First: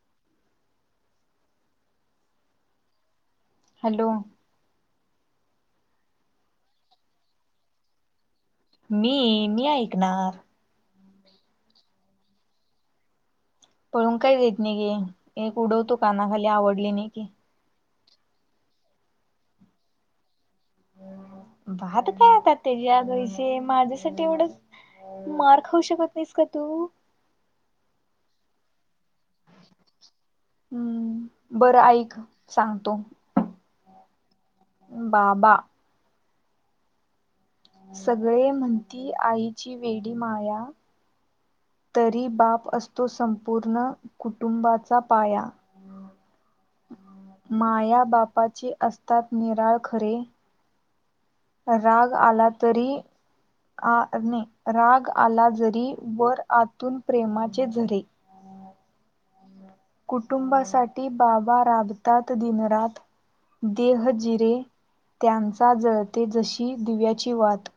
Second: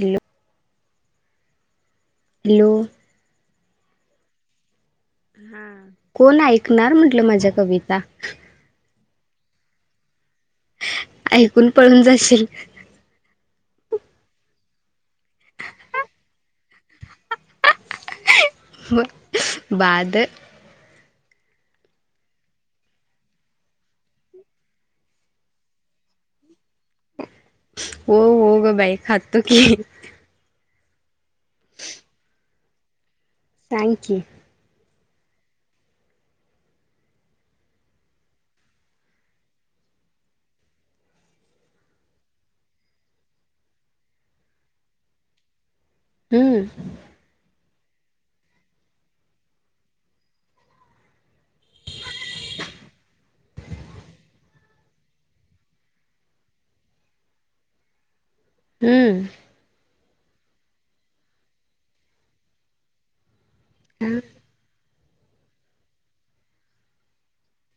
Hello hello hello हा कोण ऐकणार म्हंटलं माझ्या कविता मी मी ऐकणार ऐकुन पळून जाशील पळून काय जइत नइ गे एक उडवतो काना खाली आवडली नइ की बर बाद बाद काय आता तेज्यात वैषे माझ्यासाटी एवड मार खाउ शकत नइस का तू हो हो ग बाई खातो की हम्म बरं ऐक सांगतो थँक्यू बाबा सगळे म्हणती आईची वेडी माया तरी बाप असतो संपूर्ण कुटुंबाचा पाया हम्म माया बापाची असतात निराळ खरे राग आला तरी आ नइ राग आला जरी वर आतून प्रेमाचे झरे हम्म कुटुंबासाठी बाबा राबतात दिनरात देह जिरे त्यांचा जळते जशी दिव्याची वात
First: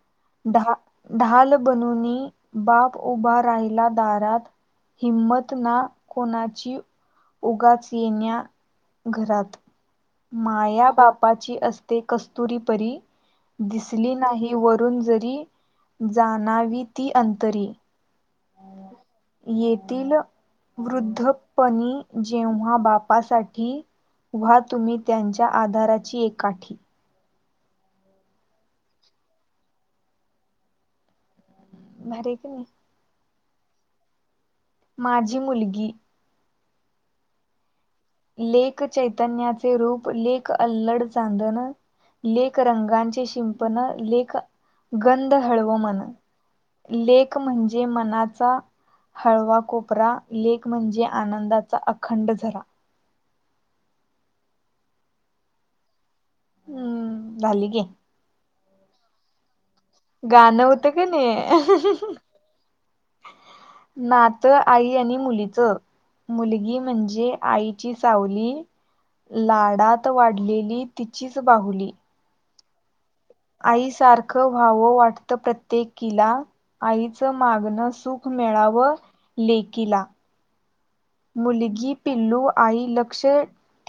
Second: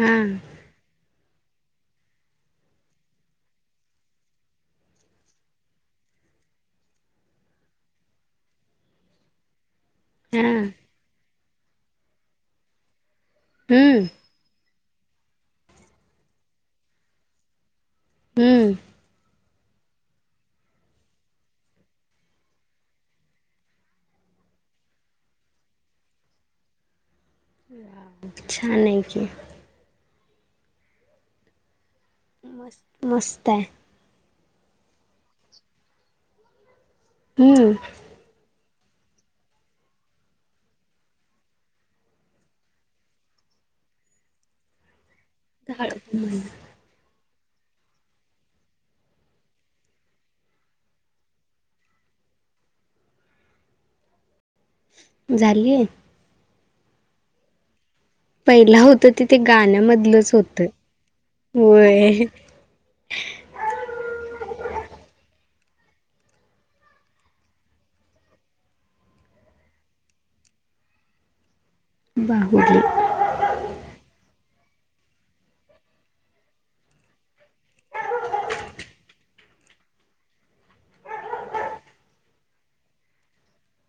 हा ढा ढाल बनुनी बाप उभा राहिला दारात हिंमत ना. कोणाची उगाच येण्या घरात माया बापाची असते कस्तुरी परी हम्म दिसली नाही व. न जरी जाणावी ती अंतरी हम्म. येतील वृद्धपणी जेव्हा बापासाठी व्हा तुम्ही त्यांच्या आधाराची एकाठी छानाय की भारी आहे की नाही. मस मस्ताय. माजी मुलगी- हम्म. लेक चैतन्याचे रूप लेक अल्लड चांदन. लेक रंगांचे शिंपण लेक गंध हळव मन लेक म्हणजे मनाचा हळवा कोपरा लेक म्हणजे आनंदाचा अखंड झरा. झाली. हम्म झाली की पइला होत त ते गाण्यामदलंच होत गाणं होतं वय. नात आई आणि मुली च मुलगी म्हणजे आईची सावली. लाडात वाडलेली तिचीच बाहुली बाहुली आई सारखं व्हावं वाटत प्रत्येकीला आईचं मागण सुख मिळावं लेकीला मुलगी पिल्लू आई लक्ष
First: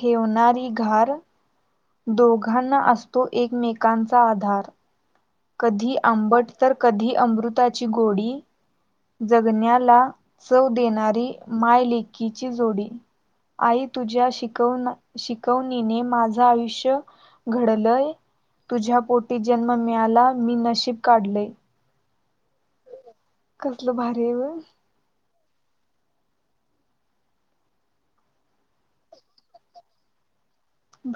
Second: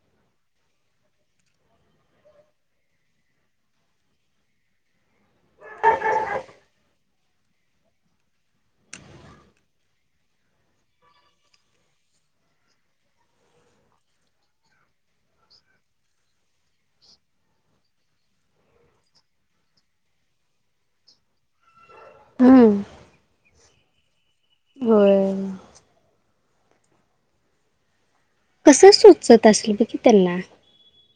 ठेवणारी घार. दोघांना असतो एकमेकांचा आधार. कधी आंबट तर कधी अमृताची गोडी जगण्याला चव देणारी मायलेकीची जोडी. आई तुझ्या शिकव शिकवणीने माझं आयुष्य घडलंय. तुझ्या पोटी जन्म मिळाला मी नशीब काढलंय. हम्म. कसलं भारी वो. होय. कसं सुचत असलं बघ की त्यांना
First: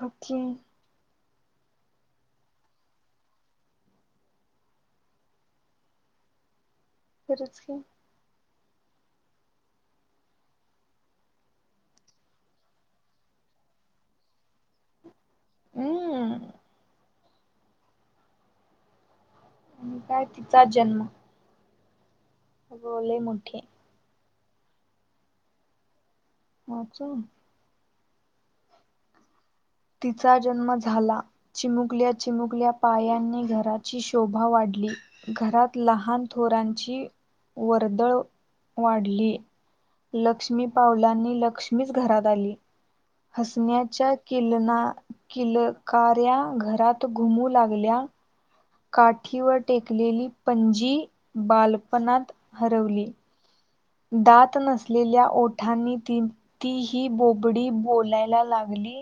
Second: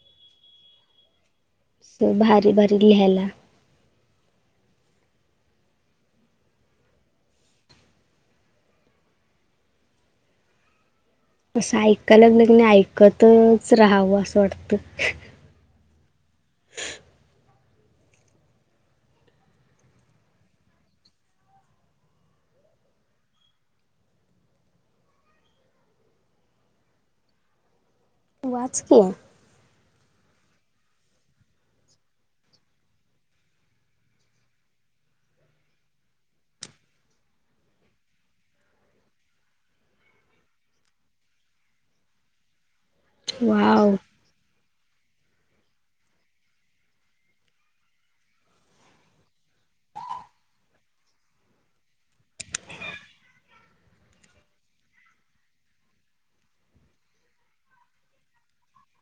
ओके. अस भारी भारी लिहायला. खरच की असं ऐकाय लागलं की नाही ऐकतच राहावं असं वाटतं. हम्म आणि काय तिचा जन्म. अगं लई मोठी आहे. वाचू? वाच की तिचा जन्म झाला चिमुकल्या चिमुकल्या पायांनी घराची शोभा वाढ ली घरात लहान थोरांची वर्दळ. वाढली लक्ष्मी पावलांनी लक्ष्मीच घरात आली. वाव हसण्याच्या किलकार्या घरात घुमू लागल्या का ठीवर टेकलेली पणजी बालपणात हरवली. दात नसलेल्या ओठांनी ती ती ही बोबडी बोलायला लागली.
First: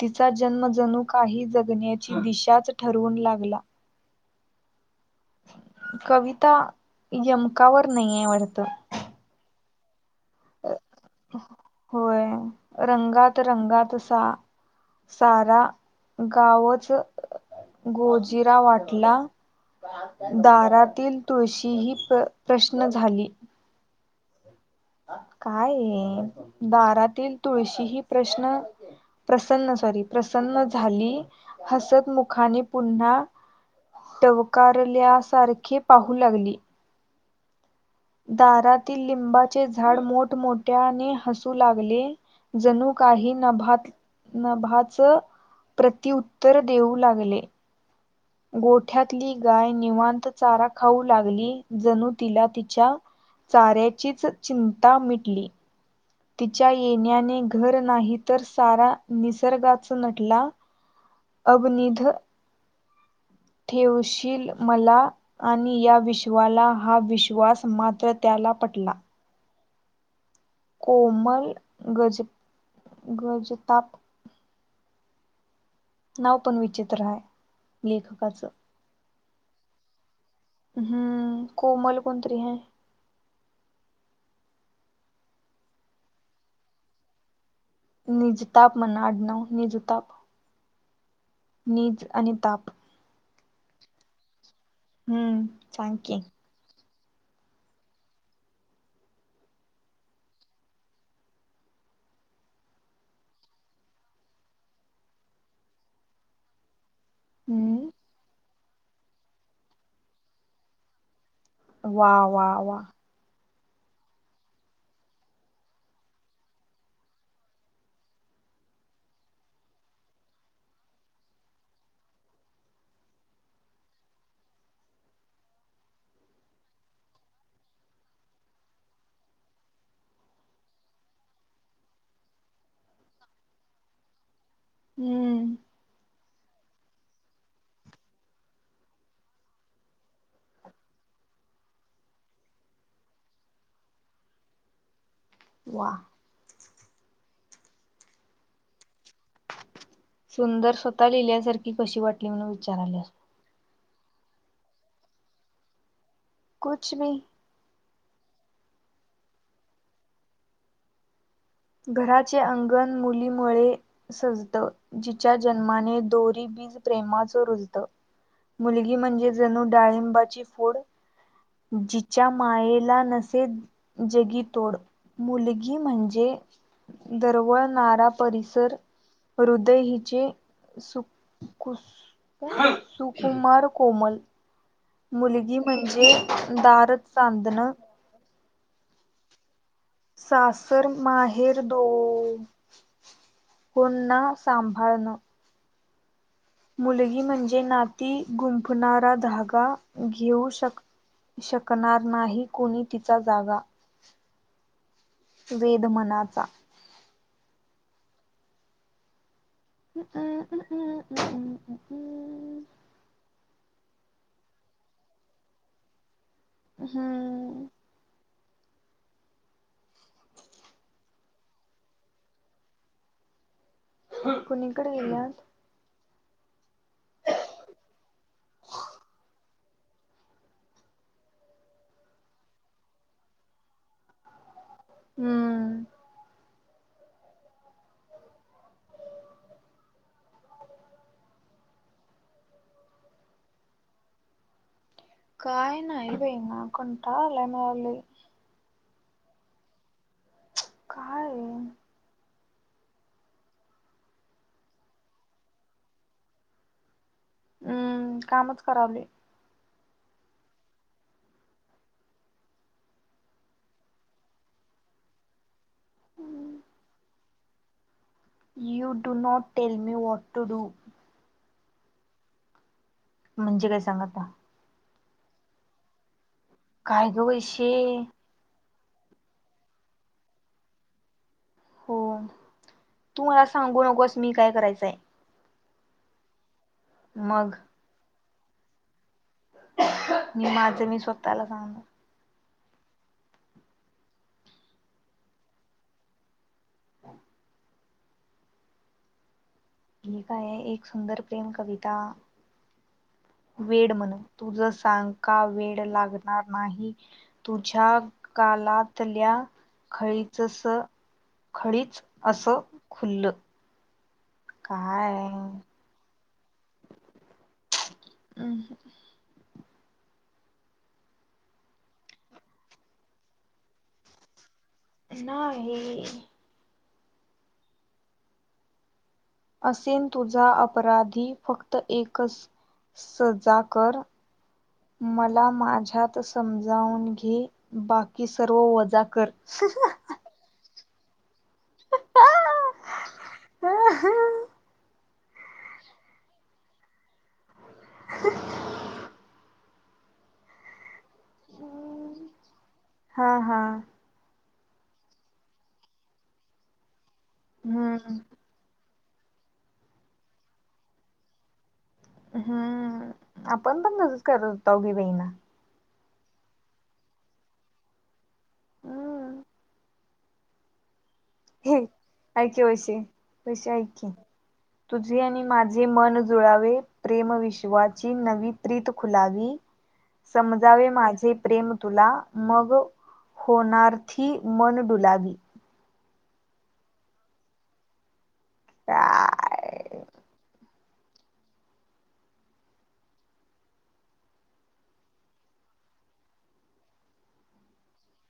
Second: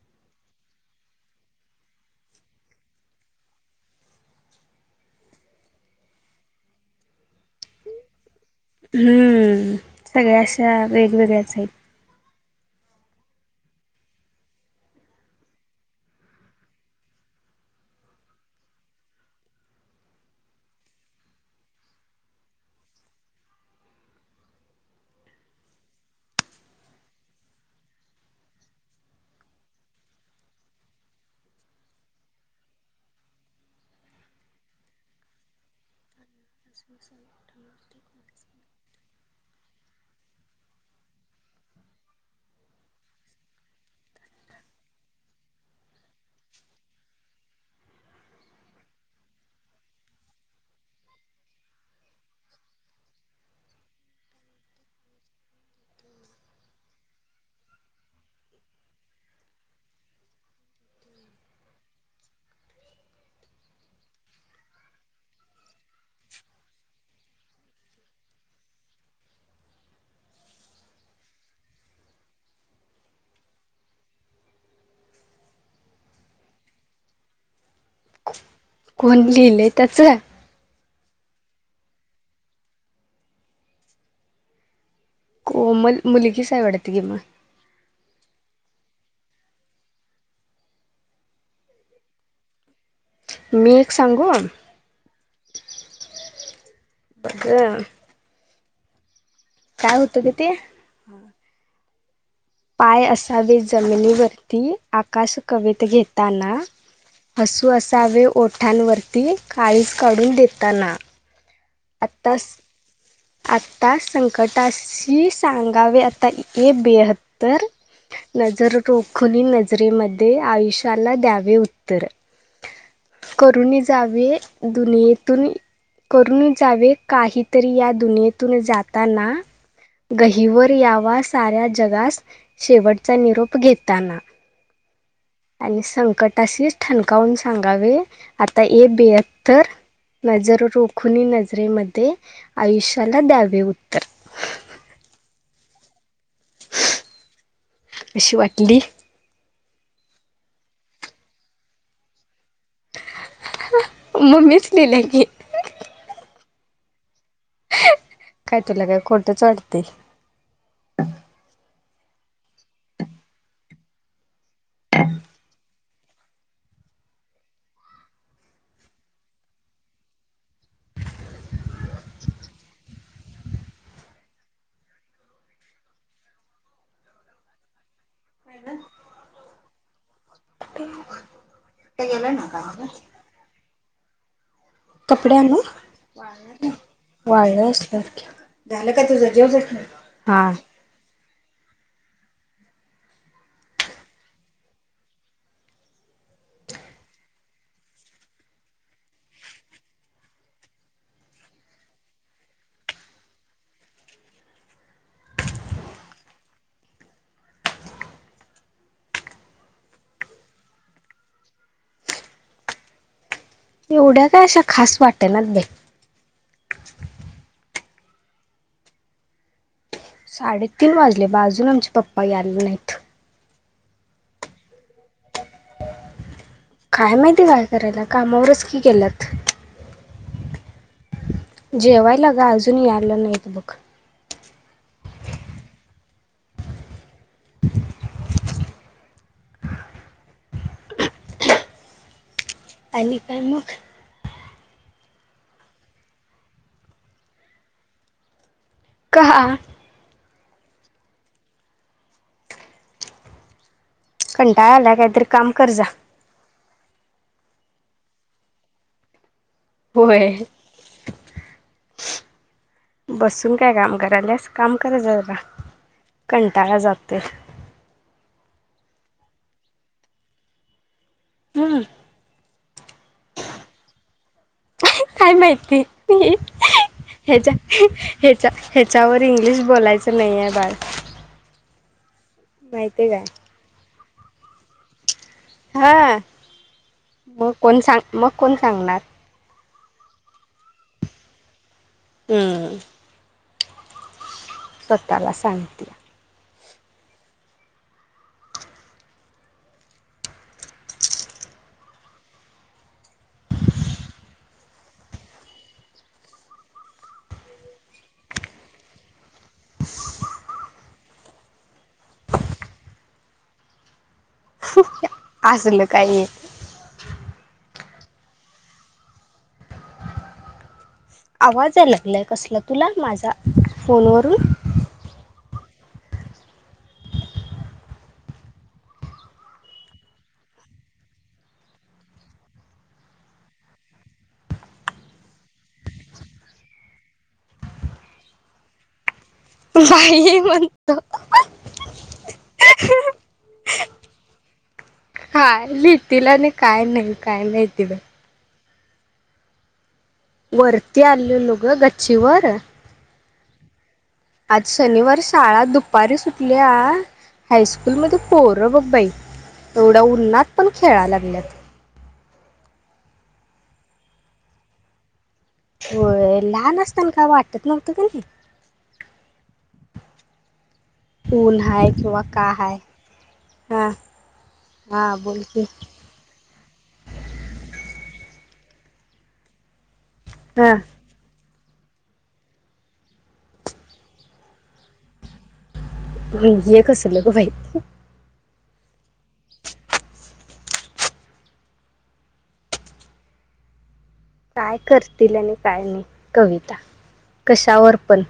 तिचा जन्म जणू काही जगण्याची दिशाच ठरवून लागला. कविता यमकावर नाहीे वाटत. हम्म सगळ्या अशा वेगवेगळ्याच आहेत. होय. रंगात रंगात सा सारा गावच गोजिरा वाटला. दारातील तुळशी ही प्रश्न झाली. काय हे दारातील तुळशी हि प्रश्न प्रसन्न सॉरी प्रसन्न झाली हसत मुखाने पुन्हा टवकारल्यासारखी पाहू लागली. दारातील लिंबाचे झाड मोठमोठ्याने हसू लागले. जणू काही नभात नभाच प्रतिउत्तर देऊ लागले. गोठ्यातली गाय निवांत चारा खाऊ लागली जणू तिला तिच्या चाऱ्याचीच चिंता मिटली. तिच्या येण्याने घर नाही तर सारा निसर्गाच नटला. अभ्निध ठेवशील मला आणि या विश्वाला हा विश्वास मात्र त्या मला पटला कोमल गज गजताप. नाव पण विचित्र हाय लेखकाचं. कोण लिहिलंय त्याचं? हम्म कोमल कोणतरी हाय. कोमल मुलीगीच हाय वाटत की मग. निजताप म्हण अडनाड निजताप निज आणि ताप. मी एक सांगू हम्म ांग ये बघ काय होतो कती पाय असावे जमिनीवरती आकाश कवित घेताना हसू हम्म असावे ओठांवरती काळीज काढून देताना वा वा आत्ताच वा आता संकटाशी सांगावे आता ए बेहत्तर नजररोोखली नजरेमध्ये आयुष्याला द्यावे उत्तर [inaudible] करून जावे दुनियेतून करून जावे काहीतरी या दुूनेतून जाताना गहीवर यावा साऱ्या जगास शेवटचा निरोप घेताना हम्म आणि संकट तसेच ठणकावून सांगावे आता एक बेहत्तर नजर रोखून नजरेमध्ये आयुष्याला द्यावे उत्तर वा अशी वाटली सुंदर स्वतः लिहिल्यासारखी कशी वाटली म्हणून विचार आले अस म मस्री ला कच मी कायटला काय कोतच वाडते घराचे अंगण मुलीमुळे सजत जिच्या जन्माने दोरी प्रेमाच रुत मुलगी म्हणजे जणू डाळिंबाची फूड जिच्या मायेला नसे जगी तोड मुलगी म्हणजे दरवळ नारा परिसर हृदय हिचे सुख खु कुसुकुमार कोमल कपड्या मुलगी म्हणजे ना दार वाढलं चांदणं अस झालं का तुझं ज ज सासर माहे हेर दो पुन्हा सांभाळणं मुलगी म्हणजे नाती गुंफणारा धागा घेऊ शक शकणार नाही कोणी तिचा जागा वेद मनाचा हममंमममममम एवढ्या काय अशा खास वाटे ना दे हम्म साडेतीीन वाजले बा अजून आमचे पप्पा याला नाहीत कुणीकडे येयात काय माहितीय काय करायला कामावरच की केलंत जेवायला ग अजून यालं नाहीत बघ हम्म अली काायमुख काय नाही आहेवेई ना कोणटा मराली काहा काय कंटाळ आला काहीतरी काम कर जा हम्म कामच करावले होय बसून काय काम कराल्यास काम करायचरा कंटाळा जाते you do not tell me what to do हम् म्हणजे काय सांगा आ काय माहिती काय ग ह्याच्या वैशे ह्याचा ह्याच्यावर इंग्लिश बोलायचं नाही आहे बाळ हो माहितीय काय तू मला सांगू नकोस मी काय करायचंय हा मग कोण सांग मग कोण सांगणार माझं मी स्वतःला सांगन हम स्वाताला सांगिती हे काय आहे एक सुंदर प्रेम कविता [inaudible] वेड म्हण तुझ सांग का वेड लागणार नाही तुझ्या गालातल्या खळीच खळीच असं खुल्लं काय असलं काही हम् आवाज याय लागलाय कसला तुला माझा फोनवरून नाही हे असेन तुझा अपराधी फक्त एकच सजा कर मला माझ्यात समजावून घे बाकी सर्व वजा कर बाई ये म्हणतो [inaudible] हा लि तिल आणि काय नाही, काय नाही. [unintelligible] वरती आलैलो ग गच्चीवर हा हा आज शनिवार शाळा दुपारी सुटल्या, हायस्कूलमध्ये हम्म पोरं बग बाई एवढ्या उन्नाात पण खेळा लागल्यात. हम्म! आपण पण तसंच करत हुतो की बइना होय. लहान असताना काय वाटत नव्हतं कने हम्म. ऊन हे हाय किंवा का ऐक हाय वशे, वशे ऐक हा की हा तुझे आणि बोल की माझे मन जुळावे प्रेम विश्वाची नवी प्रीत खुलावी हा समजावे माझे प्रेम तुला मग होणारथी मनडुलावी हे कसलं गं बाई काय? काय करतील आणि काय नाही कविता. कशावर पण.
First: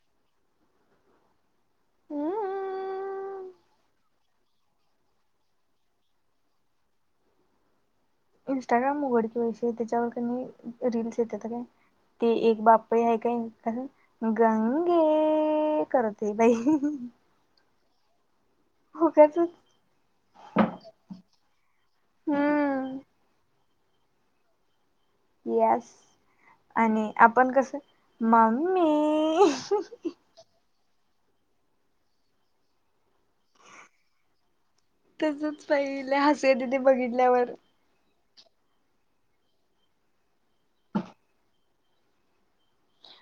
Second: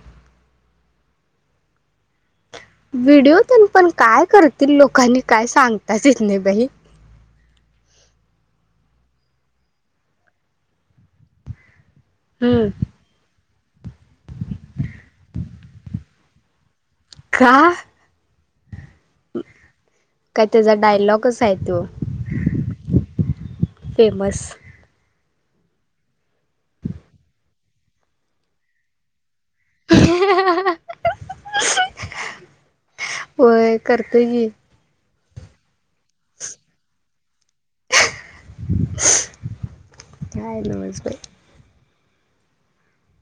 व्हिडिओ तेन पण काय करतील लोकांनी काय सांगताच येत नाही बाई. [unintelligible] इंस्टाग्राम उघड की वैसे त्याच्यावर कने रील्स येत्यात काय ते एक हम्म, बापय हाय काय अ गंगे करतय बाई! उगाचच का त्यजा डायलॉगज हाय त्यो हम्म फेमस. येस आणि आपण कसं मम्मी [unintelligible] होय करतोय की. तुजच पहिल्या हसू येतंय ते बघितल्यावर. काय नव्हच बाई.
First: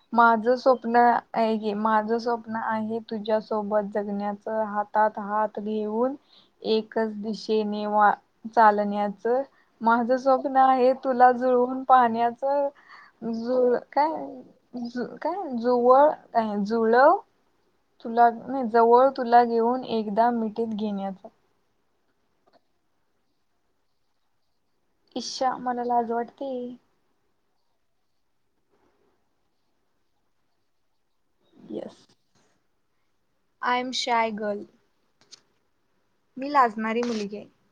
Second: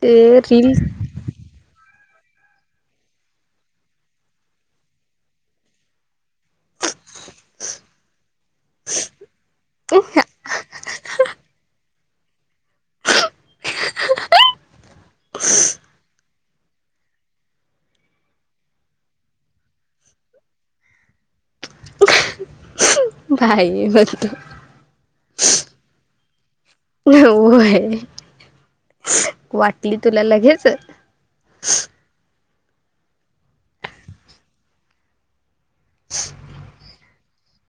ते माझ रील स्वप्न आहे की माझं स्वप्न आहे तुझ्यासोबत जगण्याच हातात हात घेऊन एकच शेने वा चालण्याचं माझ स्वप्न आहे तुला जुळवून पाण्याच जु काय काय जुवळ काय जुळव तुला नाही जवळ तुला घेऊन एकदा मिठीत घेण्याचा बाई म्हणतो. इ्शा मला लाज वाटते. व्हय. वाटली तुला लगेच. अँम शाय गल. मी लाजणारी मुलगी हाय.